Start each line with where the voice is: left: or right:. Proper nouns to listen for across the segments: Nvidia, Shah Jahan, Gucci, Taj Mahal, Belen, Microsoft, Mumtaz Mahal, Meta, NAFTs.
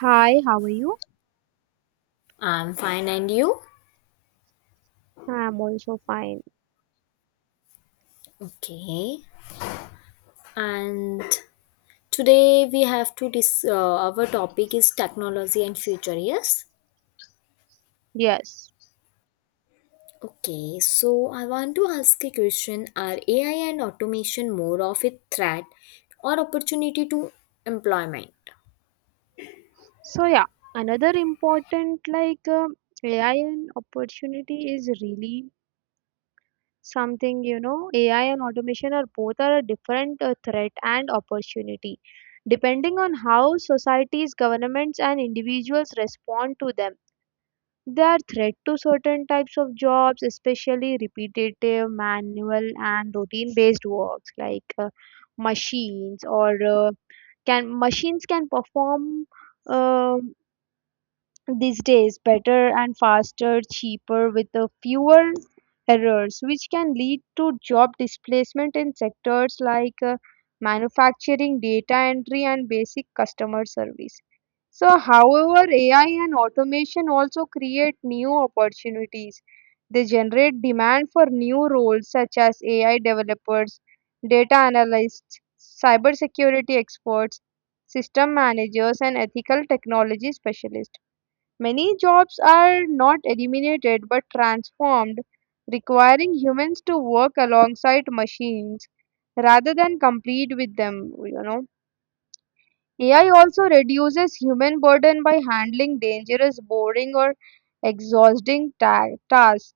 right: Hi, how are you?
left: I'm fine, and you?
right: I'm also fine.
left: Okay. And today we have to dis. Our topic is technology and future. Yes.
right: Yes.
left: Okay. So I want to ask a question: are AI and automation more of a threat or opportunity to employment?
right: So yeah, another important like AI and opportunity is really AI and automation are both are a different threat and opportunity depending on how societies, governments and individuals respond to them. They are threat to certain types of jobs, especially repetitive, manual, and routine-based works like machines or can machines can perform um these days better and faster, cheaper with the fewer errors, which can lead to job displacement in sectors like manufacturing, data entry, and basic customer service. So, however, AI and automation also create new opportunities. They generate demand for new roles such as AI developers, data analysts, cybersecurity experts, system managers, and ethical technology specialists. Many jobs are not eliminated but transformed, requiring humans to work alongside machines rather than compete with them. AI also reduces human burden by handling dangerous, boring, or exhausting tasks,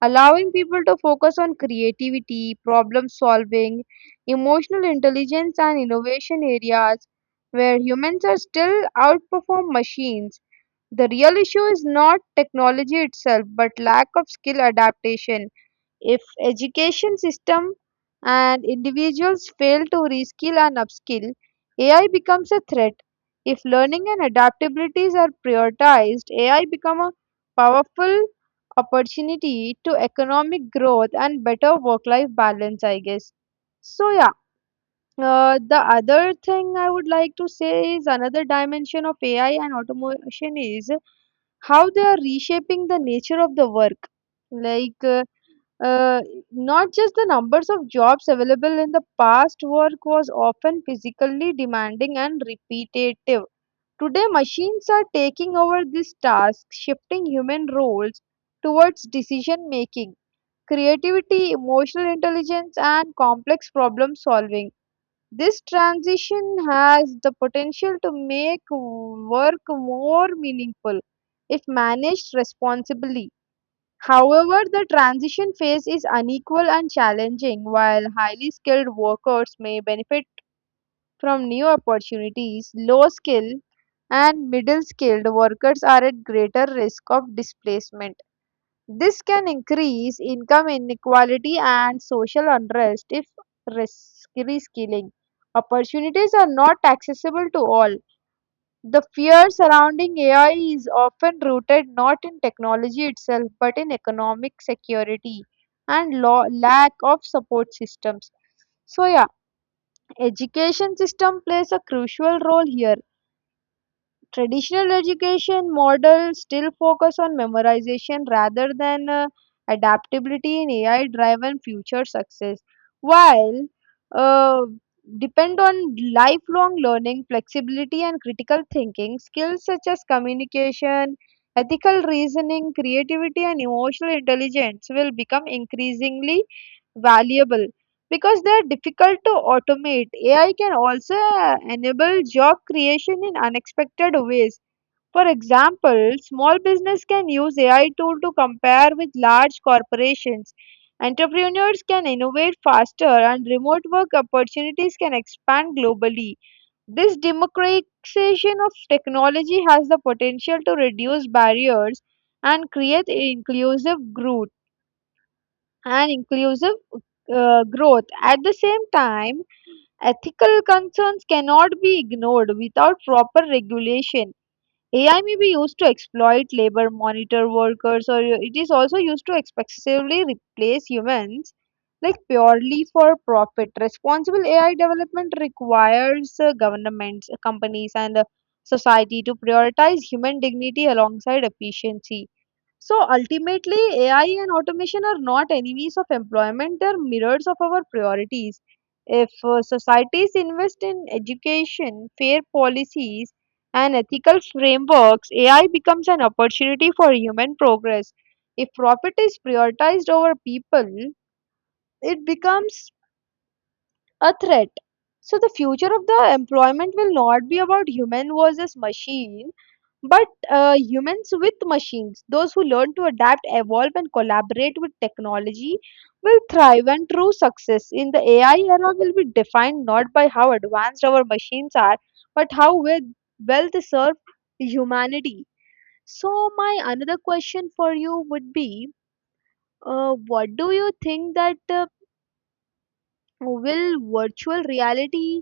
right: allowing people to focus on creativity, problem solving, emotional intelligence, and innovation areas where humans are still outperform machines. The real issue is not technology itself, but lack of skill adaptation. If education system and individuals fail to reskill and upskill, AI becomes a threat. If learning and adaptabilities are prioritized, AI become a powerful opportunity to economic growth and better work-life balance, I guess. So yeah, the other thing I would like to say is another dimension of AI and automation is how they are reshaping the nature of the work like uh, not just the numbers of jobs available. In the past, work was often physically demanding and repetitive. Today machines are taking over these tasks, shifting human roles towards decision making, creativity, emotional intelligence and complex problem solving. This transition has the potential to make work more meaningful if managed responsibly. However, the transition phase is unequal and challenging. While highly skilled workers may benefit from new opportunities, low skilled and middle skilled workers are at greater risk of displacement. This can increase income inequality and social unrest if reskilling opportunities are not accessible to all. The fear surrounding AI is often rooted not in technology itself but in economic security and lack of support systems. So yeah, education system plays a crucial role here. Traditional education models still focus on memorization rather than adaptability. In AI driven future, success while uh, depend on lifelong learning, flexibility, and critical thinking. Skills such as communication, ethical reasoning, creativity, and emotional intelligence will become increasingly valuable because they are difficult to automate. AI can also enable job creation in unexpected ways. For example, small business can use AI tool to compare with large corporations. Entrepreneurs can innovate faster and remote work opportunities can expand globally. This democratization of technology has the potential to reduce barriers and create inclusive growth and inclusive growth. At the same time, ethical concerns cannot be ignored without proper regulation. AI may be used to exploit labor, monitor workers, or it is also used to excessively replace humans, like purely for profit. Responsible AI development requires governments, companies, and society to prioritize human dignity alongside efficiency. So ultimately, AI and automation are not enemies of employment, they're mirrors of our priorities. If societies invest in education, fair policies, and ethical frameworks, AI becomes an opportunity for human progress. If profit is prioritized over people, it becomes a threat. So, the future of the employment will not be about human versus machine but humans with machines. Those who learn to adapt, evolve, and collaborate with technology, will thrive. And true success in the AI era will be defined not by how advanced our machines are, but how well they serve humanity. So, my another question for you would be what do you think that will virtual reality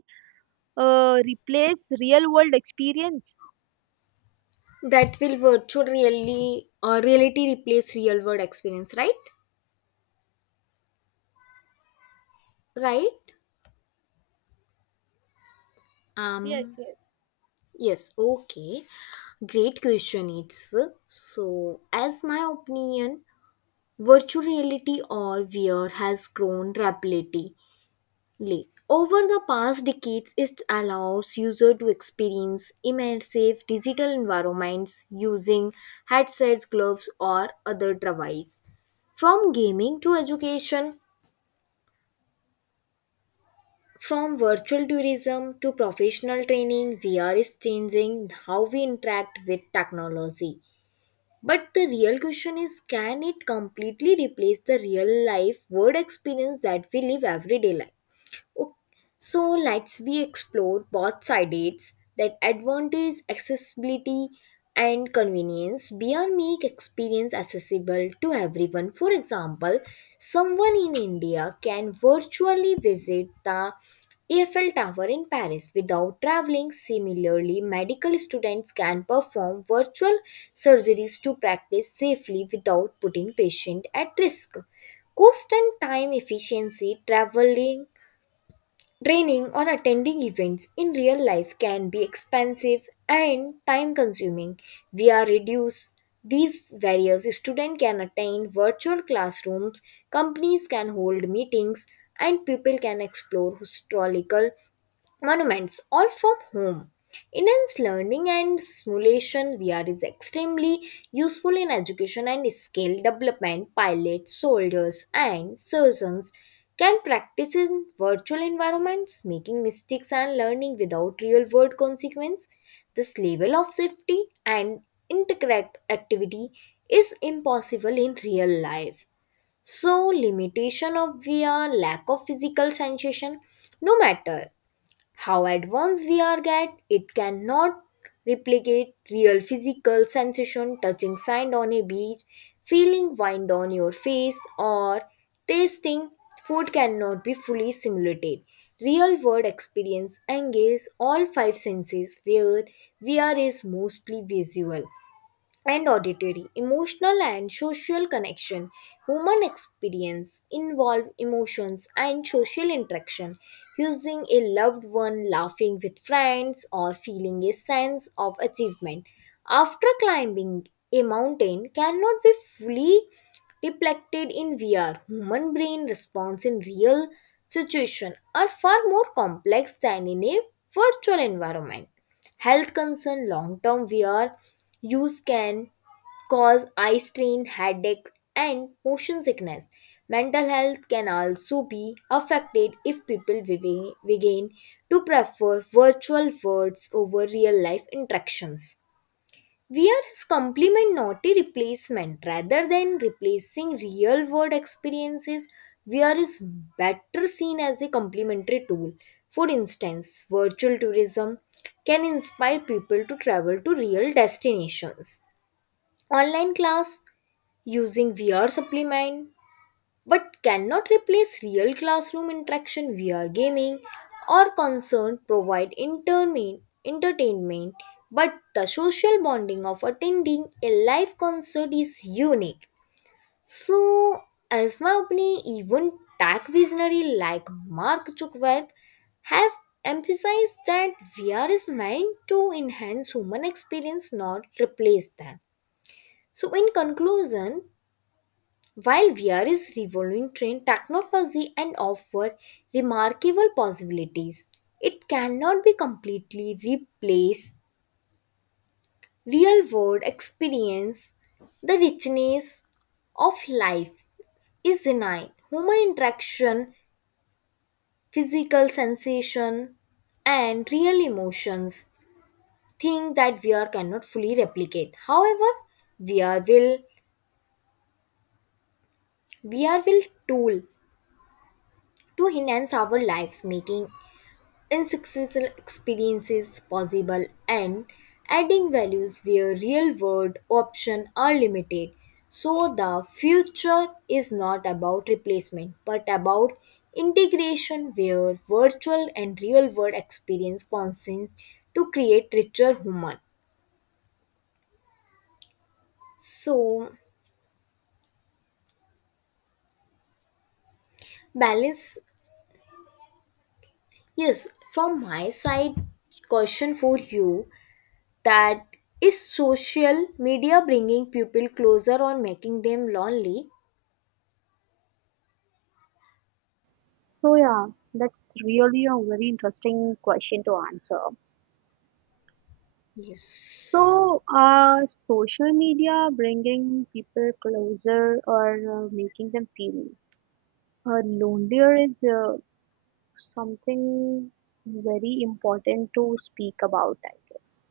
right: replace real world experience?
left: That will virtual really or reality replace real world experience? Right. Right.
right: Yes,
left: Um.
right: yes.
left: Yes. Okay. Great question. It's so as my opinion virtual reality or VR has grown rapidly. Over the past decades, it allows users to experience immersive digital environments using headsets, gloves, or other devices. From gaming to education, from virtual tourism to professional training, VR is changing how we interact with technology. But the real question is, can it completely replace the real life word experience that we live every day life? Ok, so let's we explore both sides that advantage accessibility and convenience beyond make experience accessible to everyone. For example, someone in India can virtually visit the Eiffel Tower in Paris without traveling. Similarly, medical students can perform virtual surgeries to practice safely without putting patient at risk. Cost and time efficiency traveling, training or attending events in real life can be expensive and time consuming. We are reduced these barriers. Students can attend virtual classrooms, companies can hold meetings, and people can explore historical monuments all from home. Enhanced learning and simulation VR is extremely useful in education and skill development. Pilots, soldiers, and surgeons can practice in virtual environments, making mistakes and learning without real world consequence. This level of safety and incorrect activity is impossible in real life. So, limitation of VR, lack of physical sensation, no matter how advanced VR get, it cannot replicate real physical sensation. Touching sand on a beach, feeling wind on your face, or tasting food cannot be fully simulated. Real world experience engages all five senses where VR is mostly visual and auditory, emotional and social connection. Human experience involve emotions and social interaction. Using a loved one, laughing with friends, or feeling a sense of achievement after climbing a mountain cannot be fully reflected in VR. Human brain response in real situation are far more complex than in a virtual environment. Health concern long term wear use can cause eye strain, headache, and motion sickness. Mental health can also be affected if people begin to prefer virtual words over real life interactions. We are complement, not a replacement. Rather than replacing real world experiences, VR is better seen as a complementary tool. For instance, virtual tourism can inspire people to travel to real destinations. Online class using VR supplement but cannot replace real classroom interaction via gaming or concern provide intermin entertainment, but the social bonding of attending a live concert is unique. So as my opinion, even tech visionary like Mark Zuckerberg have emphasized that VR is meant to enhance human experience, not replace them. So in conclusion, while VR is revolutionizing technology and offer remarkable possibilities, it cannot be completely replaced real world experience. The richness of life is denied. Human interaction, physical sensation, and real emotions thing that VR cannot fully replicate. However, VR will VR will tool to enhance our lives, making unsuccessful experiences possible and adding values where real world options are limited. So the future is not about replacement but about integration where virtual and real world experience functions to create richer human. So balance, yes, from my side question for you that is social media bringing people closer or making them lonely?
right: So yeah, that's really a very interesting question to answer.
left: Yes.
right: So, social media bringing people closer or making them feel lonelier is something very important to speak about, I guess.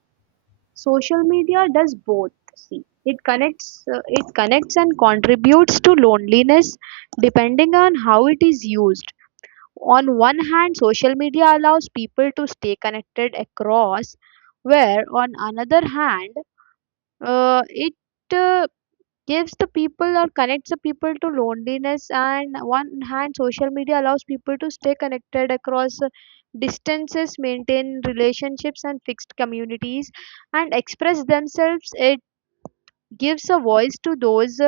right: Social media does both. See, it connects, it connects and contributes to loneliness, depending on how it is used. On one hand, social media allows people to stay connected across, where on another hand, it uh, gives the people or connects the people to loneliness. And one hand, social media allows people to stay connected across distances, maintain relationships and fixed communities, and express themselves. It gives a voice to those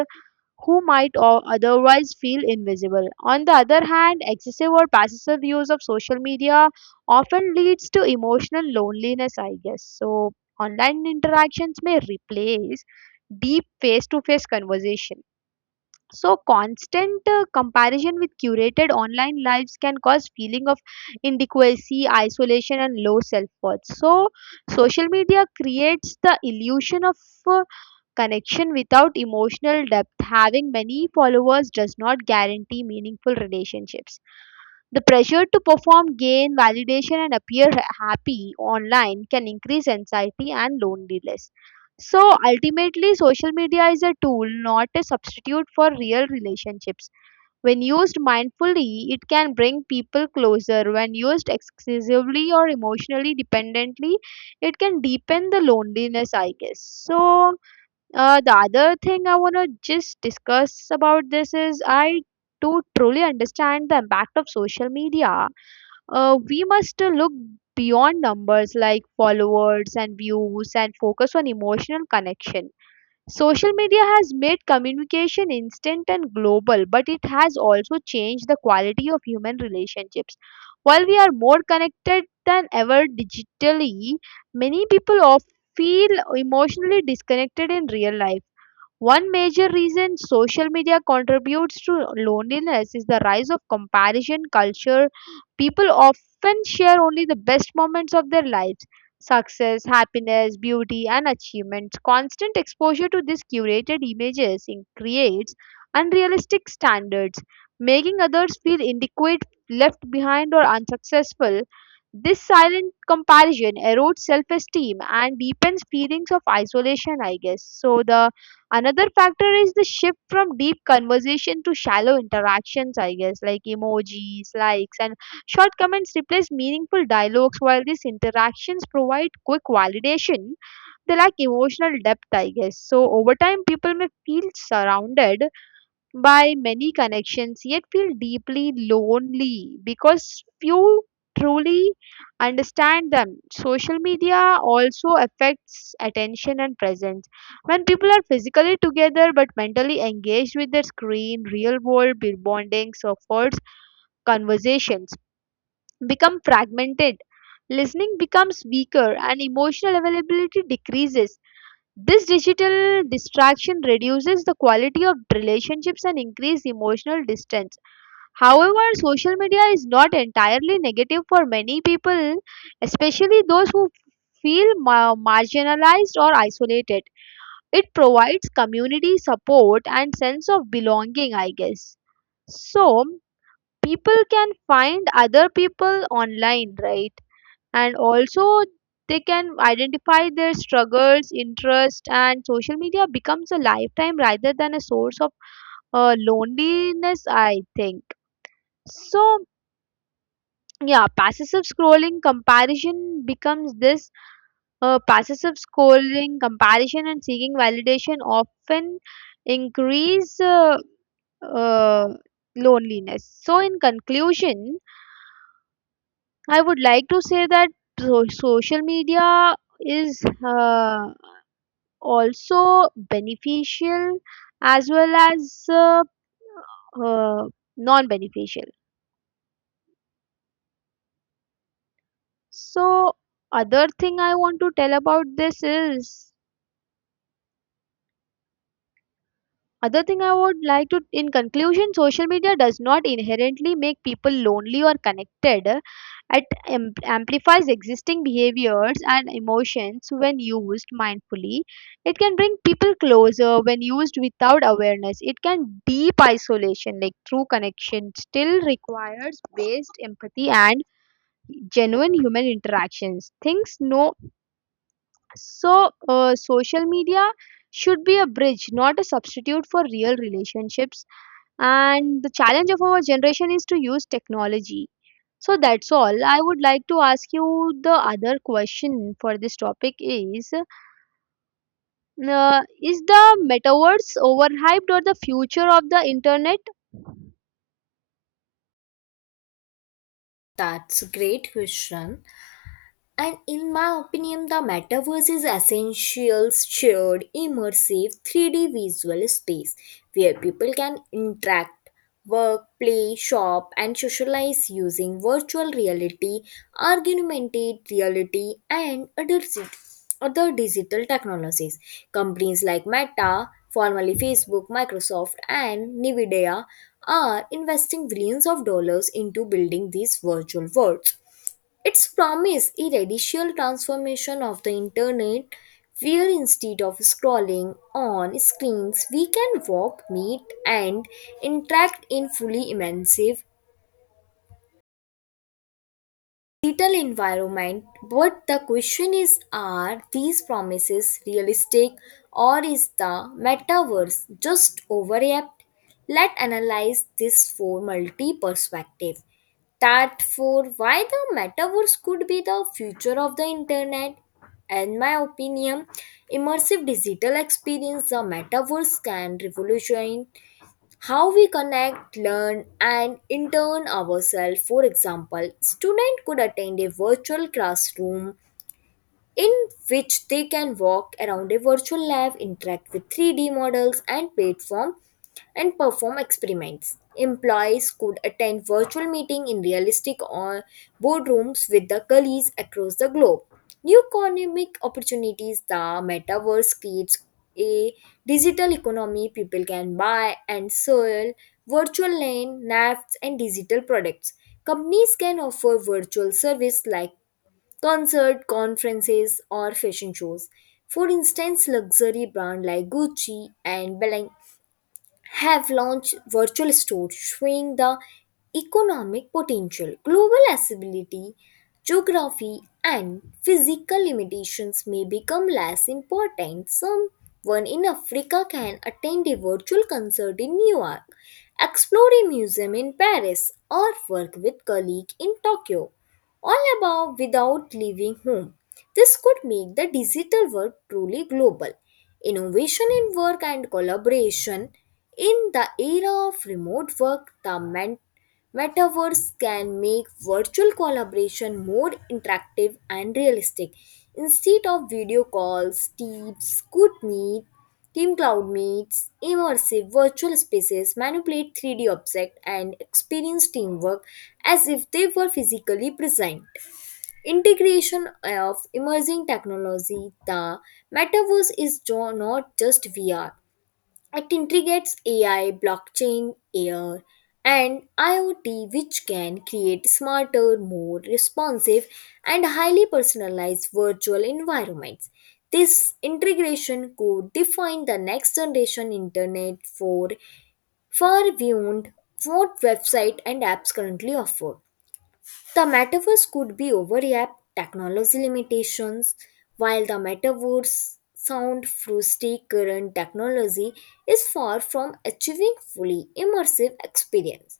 right: who might otherwise feel invisible. On the other hand, excessive or passive use of social media often leads to emotional loneliness, I guess. So, online interactions may replace deep face to face conversation. So constant comparison with curated online lives can cause feeling of inadequacy, isolation and low self-worth. So social media creates the illusion of uh, connection without emotional depth. Having many followers does not guarantee meaningful relationships. The pressure to perform, gain validation, and appear happy online can increase anxiety and loneliness. So ultimately, social media is a tool, not a substitute for real relationships. When used mindfully, it can bring people closer. When used excessively or emotionally dependently, it can deepen the loneliness, I guess. So, the other thing I want to just discuss about this is I do truly understand the impact of social media. We must look beyond numbers like followers and views and focus on emotional connection. Social media has made communication instant and global, but it has also changed the quality of human relationships. While we are more connected than ever digitally, many people often feel emotionally disconnected in real life. One major reason social media contributes to loneliness is the rise of comparison culture. People often share only the best moments of their lives: success, happiness, beauty, and achievements. Constant exposure to these curated images creates unrealistic standards, making others feel inadequate, left behind, or unsuccessful. This silent comparison erodes self esteem and deepens feelings of isolation, I guess. So, the Another factor is the shift from deep conversation to shallow interactions, I guess, like emojis, likes, and short comments replace meaningful dialogues. While these interactions provide quick validation, they lack emotional depth, I guess. So, over time, people may feel surrounded by many connections yet feel deeply lonely because few truly understand them. Social media also affects attention and presence. When people are physically together but mentally engaged with their screen, real world bondings, efforts, conversations become fragmented, listening becomes weaker and emotional availability decreases. This digital distraction reduces the quality of relationships and increases emotional distance. However, social media is not entirely negative for many people, especially those who feel marginalized or isolated. It provides community support and sense of belonging, I guess. So, people can find other people online, right? And also they can identify their struggles interest and social media becomes a lifetime rather than a source of loneliness, I think. so yeah passive scrolling comparison becomes this passive scrolling comparison and seeking validation often increase uh, loneliness. So, in conclusion, I would like to say that social media is also beneficial as well as uh, non beneficial. So, other thing I want to tell about this is Other thing I would like to, in conclusion, social media does not inherently make people lonely or connected. It amplifies existing behaviors and emotions when used mindfully. It can bring people closer. When used without awareness, it can deep isolation, like true connection, still requires based empathy and genuine human interactions. Things no, so, social media should be a bridge, not a substitute for real relationships. And the challenge of our generation is to use technology. So, that's all. I would like to ask you. The other question for this topic is is the metaverse overhyped or the future of the internet?
left: That's a great question. And in my opinion, the metaverse is essential shared immersive 3D visual space where people can interact, work, play, shop, and socialize using virtual reality, augmented reality, and other digital technologies. Companies like Meta, formerly Facebook, Microsoft, and Nvidia are investing billions of dollars into building these virtual worlds. It's promised a radical transformation of the internet where instead of scrolling on screens we can walk, meet and interact in fully immersive digital environment, but the question is, are these promises realistic or is the metaverse just overhyped? Let's analyze this for multi perspective. That for why the metaverse could be the future of the internet. In my opinion, immersive digital experience, the metaverse can revolutionize how we connect, learn, and intern ourselves. For example, student could attend a virtual classroom in which they can walk around a virtual lab, interact with 3D models and platform, and perform experiments. Employees could attend virtual meeting in realistic or boardrooms with the colleagues across the globe. New economic opportunities the metaverse creates a digital economy people can buy and sell virtual land, NAFTs and digital products. Companies can offer virtual service like concert, conferences, or fashion shows. For instance, luxury brands like Gucci and Belen have launched virtual stores showing the economic potential. Global accessibility, geography, and physical limitations may become less important. Someone in Africa can attend a virtual concert in New York, explore a museum in Paris, or work with colleagues in Tokyo, all above without leaving home. This could make the digital world truly global. Innovation in work and collaboration. In the era of remote work, the metaverse can make virtual collaboration more interactive and realistic. Instead of video calls, teams could meet, team cloud meets, immersive virtual spaces, manipulate 3D objects, and experience teamwork as if they were physically present. Integration of emerging technology, the metaverse is not just VR. It integrates AI, blockchain, AR, and IoT, which can create smarter, more responsive, and highly personalized virtual environments. This integration could define the next generation internet for far beyond what website and apps currently offer. The metaverse could be overlap technology limitations, while the metaverse sound through current technology is far from achieving fully immersive experience.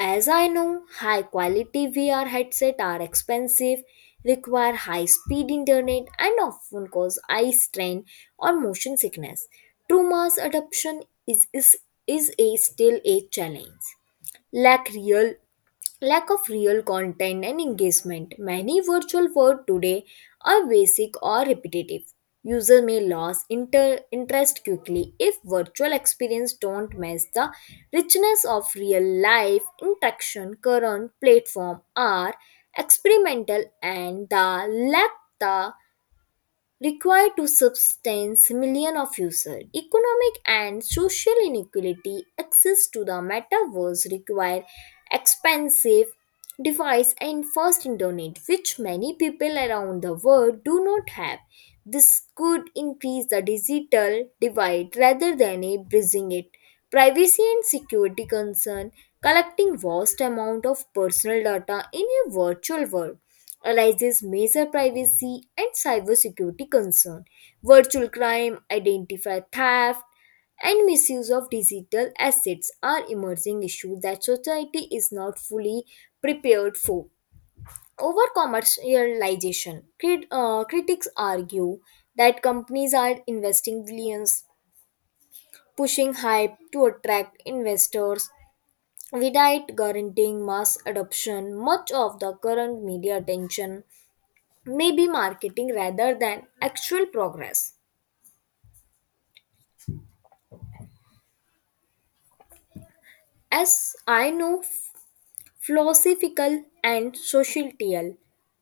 left: As I know, high quality VR headset are expensive, require high speed internet and often cause eye strain or motion sickness. True mass adoption is, is, is a still a challenge lack real lack of real content and engagement. Many virtual words today are basic or repetitive. User may lose interest quickly if virtual experience don't match the richness of real life interaction. Current platform are experimental and the lack the required to sustain millions of users. Economic and social inequality access to the metaverse require expensive device and fast internet, which many people around the world do not have. This could increase the digital divide rather than a bridging it. Privacy and security concern collecting vast amount of personal data in a virtual world raises major privacy and cybersecurity concerns. Virtual crime, identity theft, and misuse of digital assets are emerging issues that society is not fully prepared for. Over commercialization, critics argue that companies are investing billions, pushing hype to attract investors without guaranteeing mass adoption. Much of the current media attention may be marketing rather than actual progress. As I know, philosophical and societal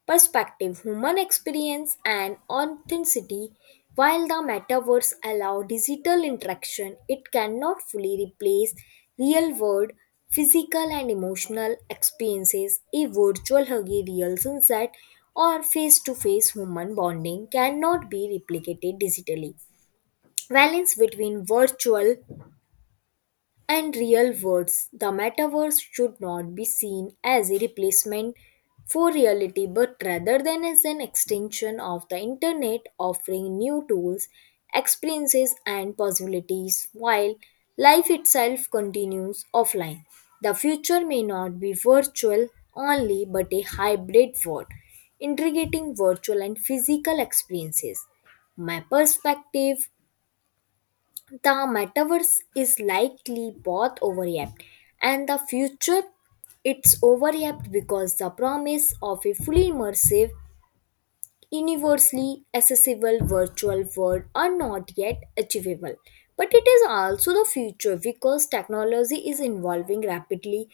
left: perspective, human experience and authenticity, while the metaverse allow digital interaction, it cannot fully replace real world physical and emotional experiences. A virtual huggy real sunset or face to face human bonding cannot be replicated digitally balance between virtual and real words. The metaverse should not be seen as a replacement for reality but rather than as an extension of the internet offering new tools, experiences and possibilities while life itself continues offline. The future may not be virtual only but a hybrid world integrating virtual and physical experiences. My perspective the metaverse is likely both overhyped and the future it's overhyped because the promise of a fully immersive universally accessible virtual world are not yet achievable but it is also the future because technology is evolving rapidly.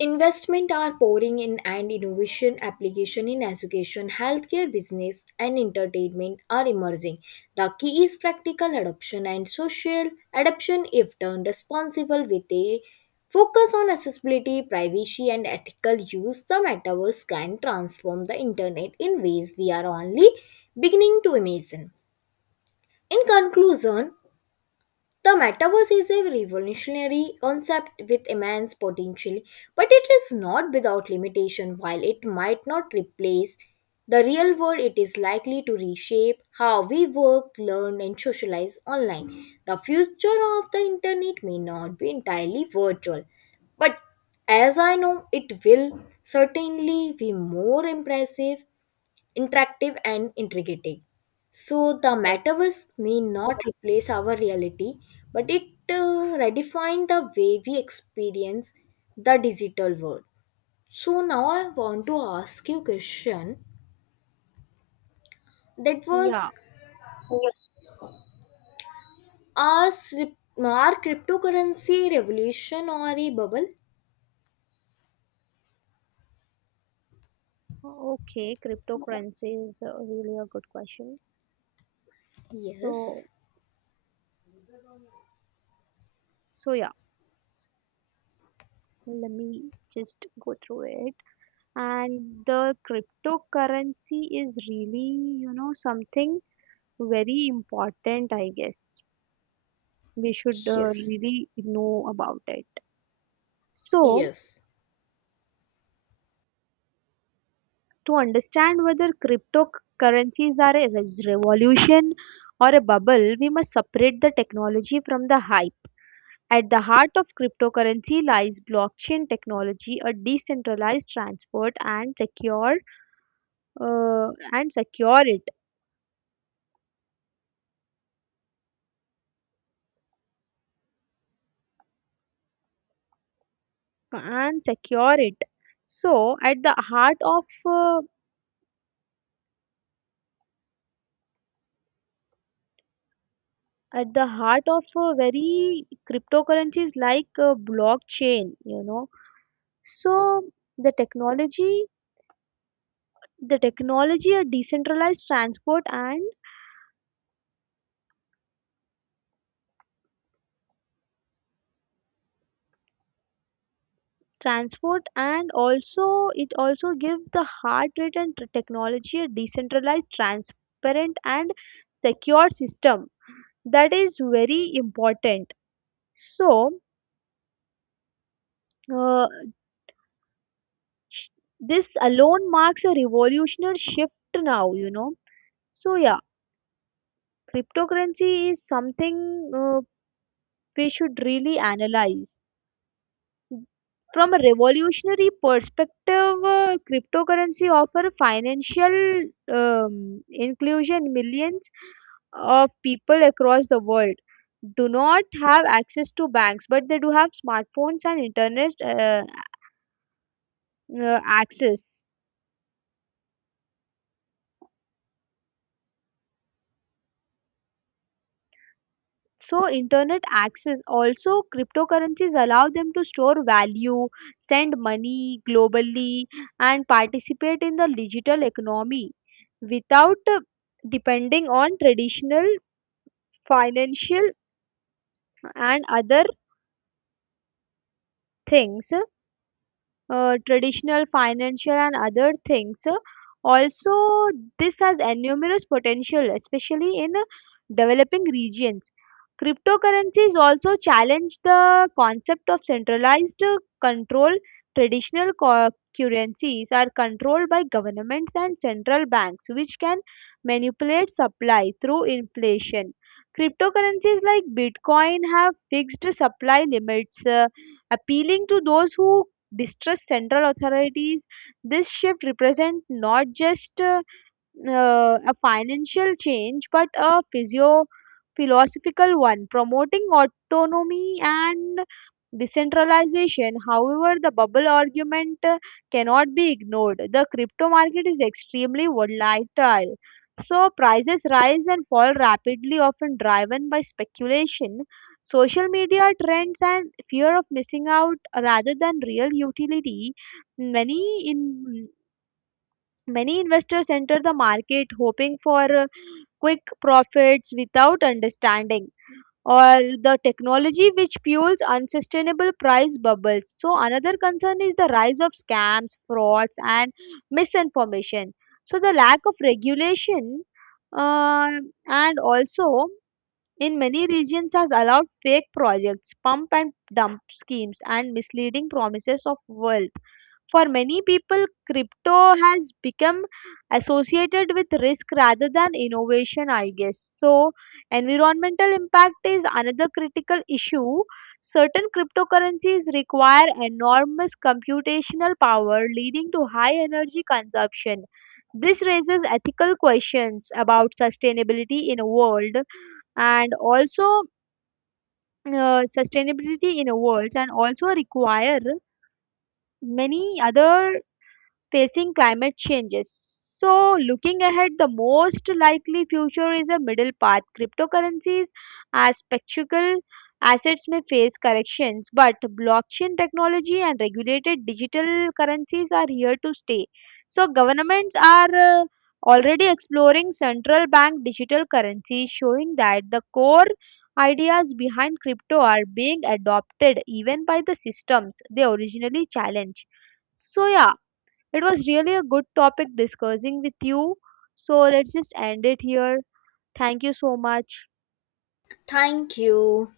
left: Investment are pouring in and innovation application in education, healthcare, business and entertainment are emerging. The key is practical adoption and social adoption if done responsible with a focus on accessibility, privacy and ethical use. The metaverse can transform the internet in ways we are only beginning to imagine. In conclusion, the metaverse is a revolutionary concept with immense potential, but it is not without limitation. While it might not replace the real world, it is likely to reshape how we work, learn, and socialize online. The future of the internet may not be entirely virtual, but as I know, it will certainly be more impressive interactive and intriguing. So the
right: Yes.
left: metaverse may not replace our reality, but it redefine the way we experience the digital world. So now I want to ask you question that was
right: Yeah.
left: our our cryptocurrency revolution or a bubble?
right: Okay. Cryptocurrency is really a good question. So,
left: Yes,
right: So, yeah. Let me just go through it. And the cryptocurrency is really, you know, something very important, I guess. We should
left: yes,
right: really know about it. So,
left: yes.
right: to understand whether cryptocurrencies are a revolution or a bubble, we must separate the technology from the hype. At the heart of cryptocurrency lies blockchain technology, a decentralized transport and secure uh, and security and secure it so at the heart of at the heart of very cryptocurrencies like blockchain you know so the technology the technology a decentralized transport and transport and also it also give the heart rate and t- technology a decentralized transparent and secure system. That is very important. So, uh, this alone marks a revolutionary shift now, you know. So, yeah, cryptocurrency is something we should really analyze. From a revolutionary perspective, cryptocurrency offer financial inclusion. Millions of people across the world do not have access to banks, but they do have smartphones and internet access. So internet access also cryptocurrencies allow them to store value, send money globally and participate in the digital economy without depending on financial and other things traditional, financial, and other things. Also, this has enormous potential, especially in developing regions. Cryptocurrencies also challenge the concept of centralized control. Traditional currencies are controlled by governments and central banks, which can manipulate supply through inflation. Cryptocurrencies like Bitcoin have fixed supply limits, appealing to those who distrust central authorities. This shift represents not just a financial change but a physio philosophical one, promoting autonomy and decentralization. However, the bubble argument cannot be ignored. The crypto market is extremely volatile, so prices rise and fall rapidly, often driven by speculation, social media trends and fear of missing out rather than real utility. many in Many investors enter the market hoping for quick profits without understanding or the technology which fuels unsustainable price bubbles. So, another concern is the rise of scams, frauds, and misinformation. So, the lack of regulation uh, and also in many regions has allowed fake projects, pump and dump schemes, and misleading promises of wealth. For many people, crypto has become associated with risk rather than innovation, I guess. So, environmental impact is another critical issue. Certain cryptocurrencies require enormous computational power, leading to high energy consumption. This raises ethical questions about and also sustainability in a world and also require many other facing climate changes. So, looking ahead, the most likely future is a middle path. Cryptocurrencies as spectacle assets may face corrections, but blockchain technology and regulated digital currencies are here to stay. So, governments are uh, already exploring central bank digital currencies, showing that the core ideas behind crypto are being adopted even by the systems they originally challenged. So, yeah, it was really a good topic discussing with you. So let's just end it here. Thank you so much.
left: Thank you.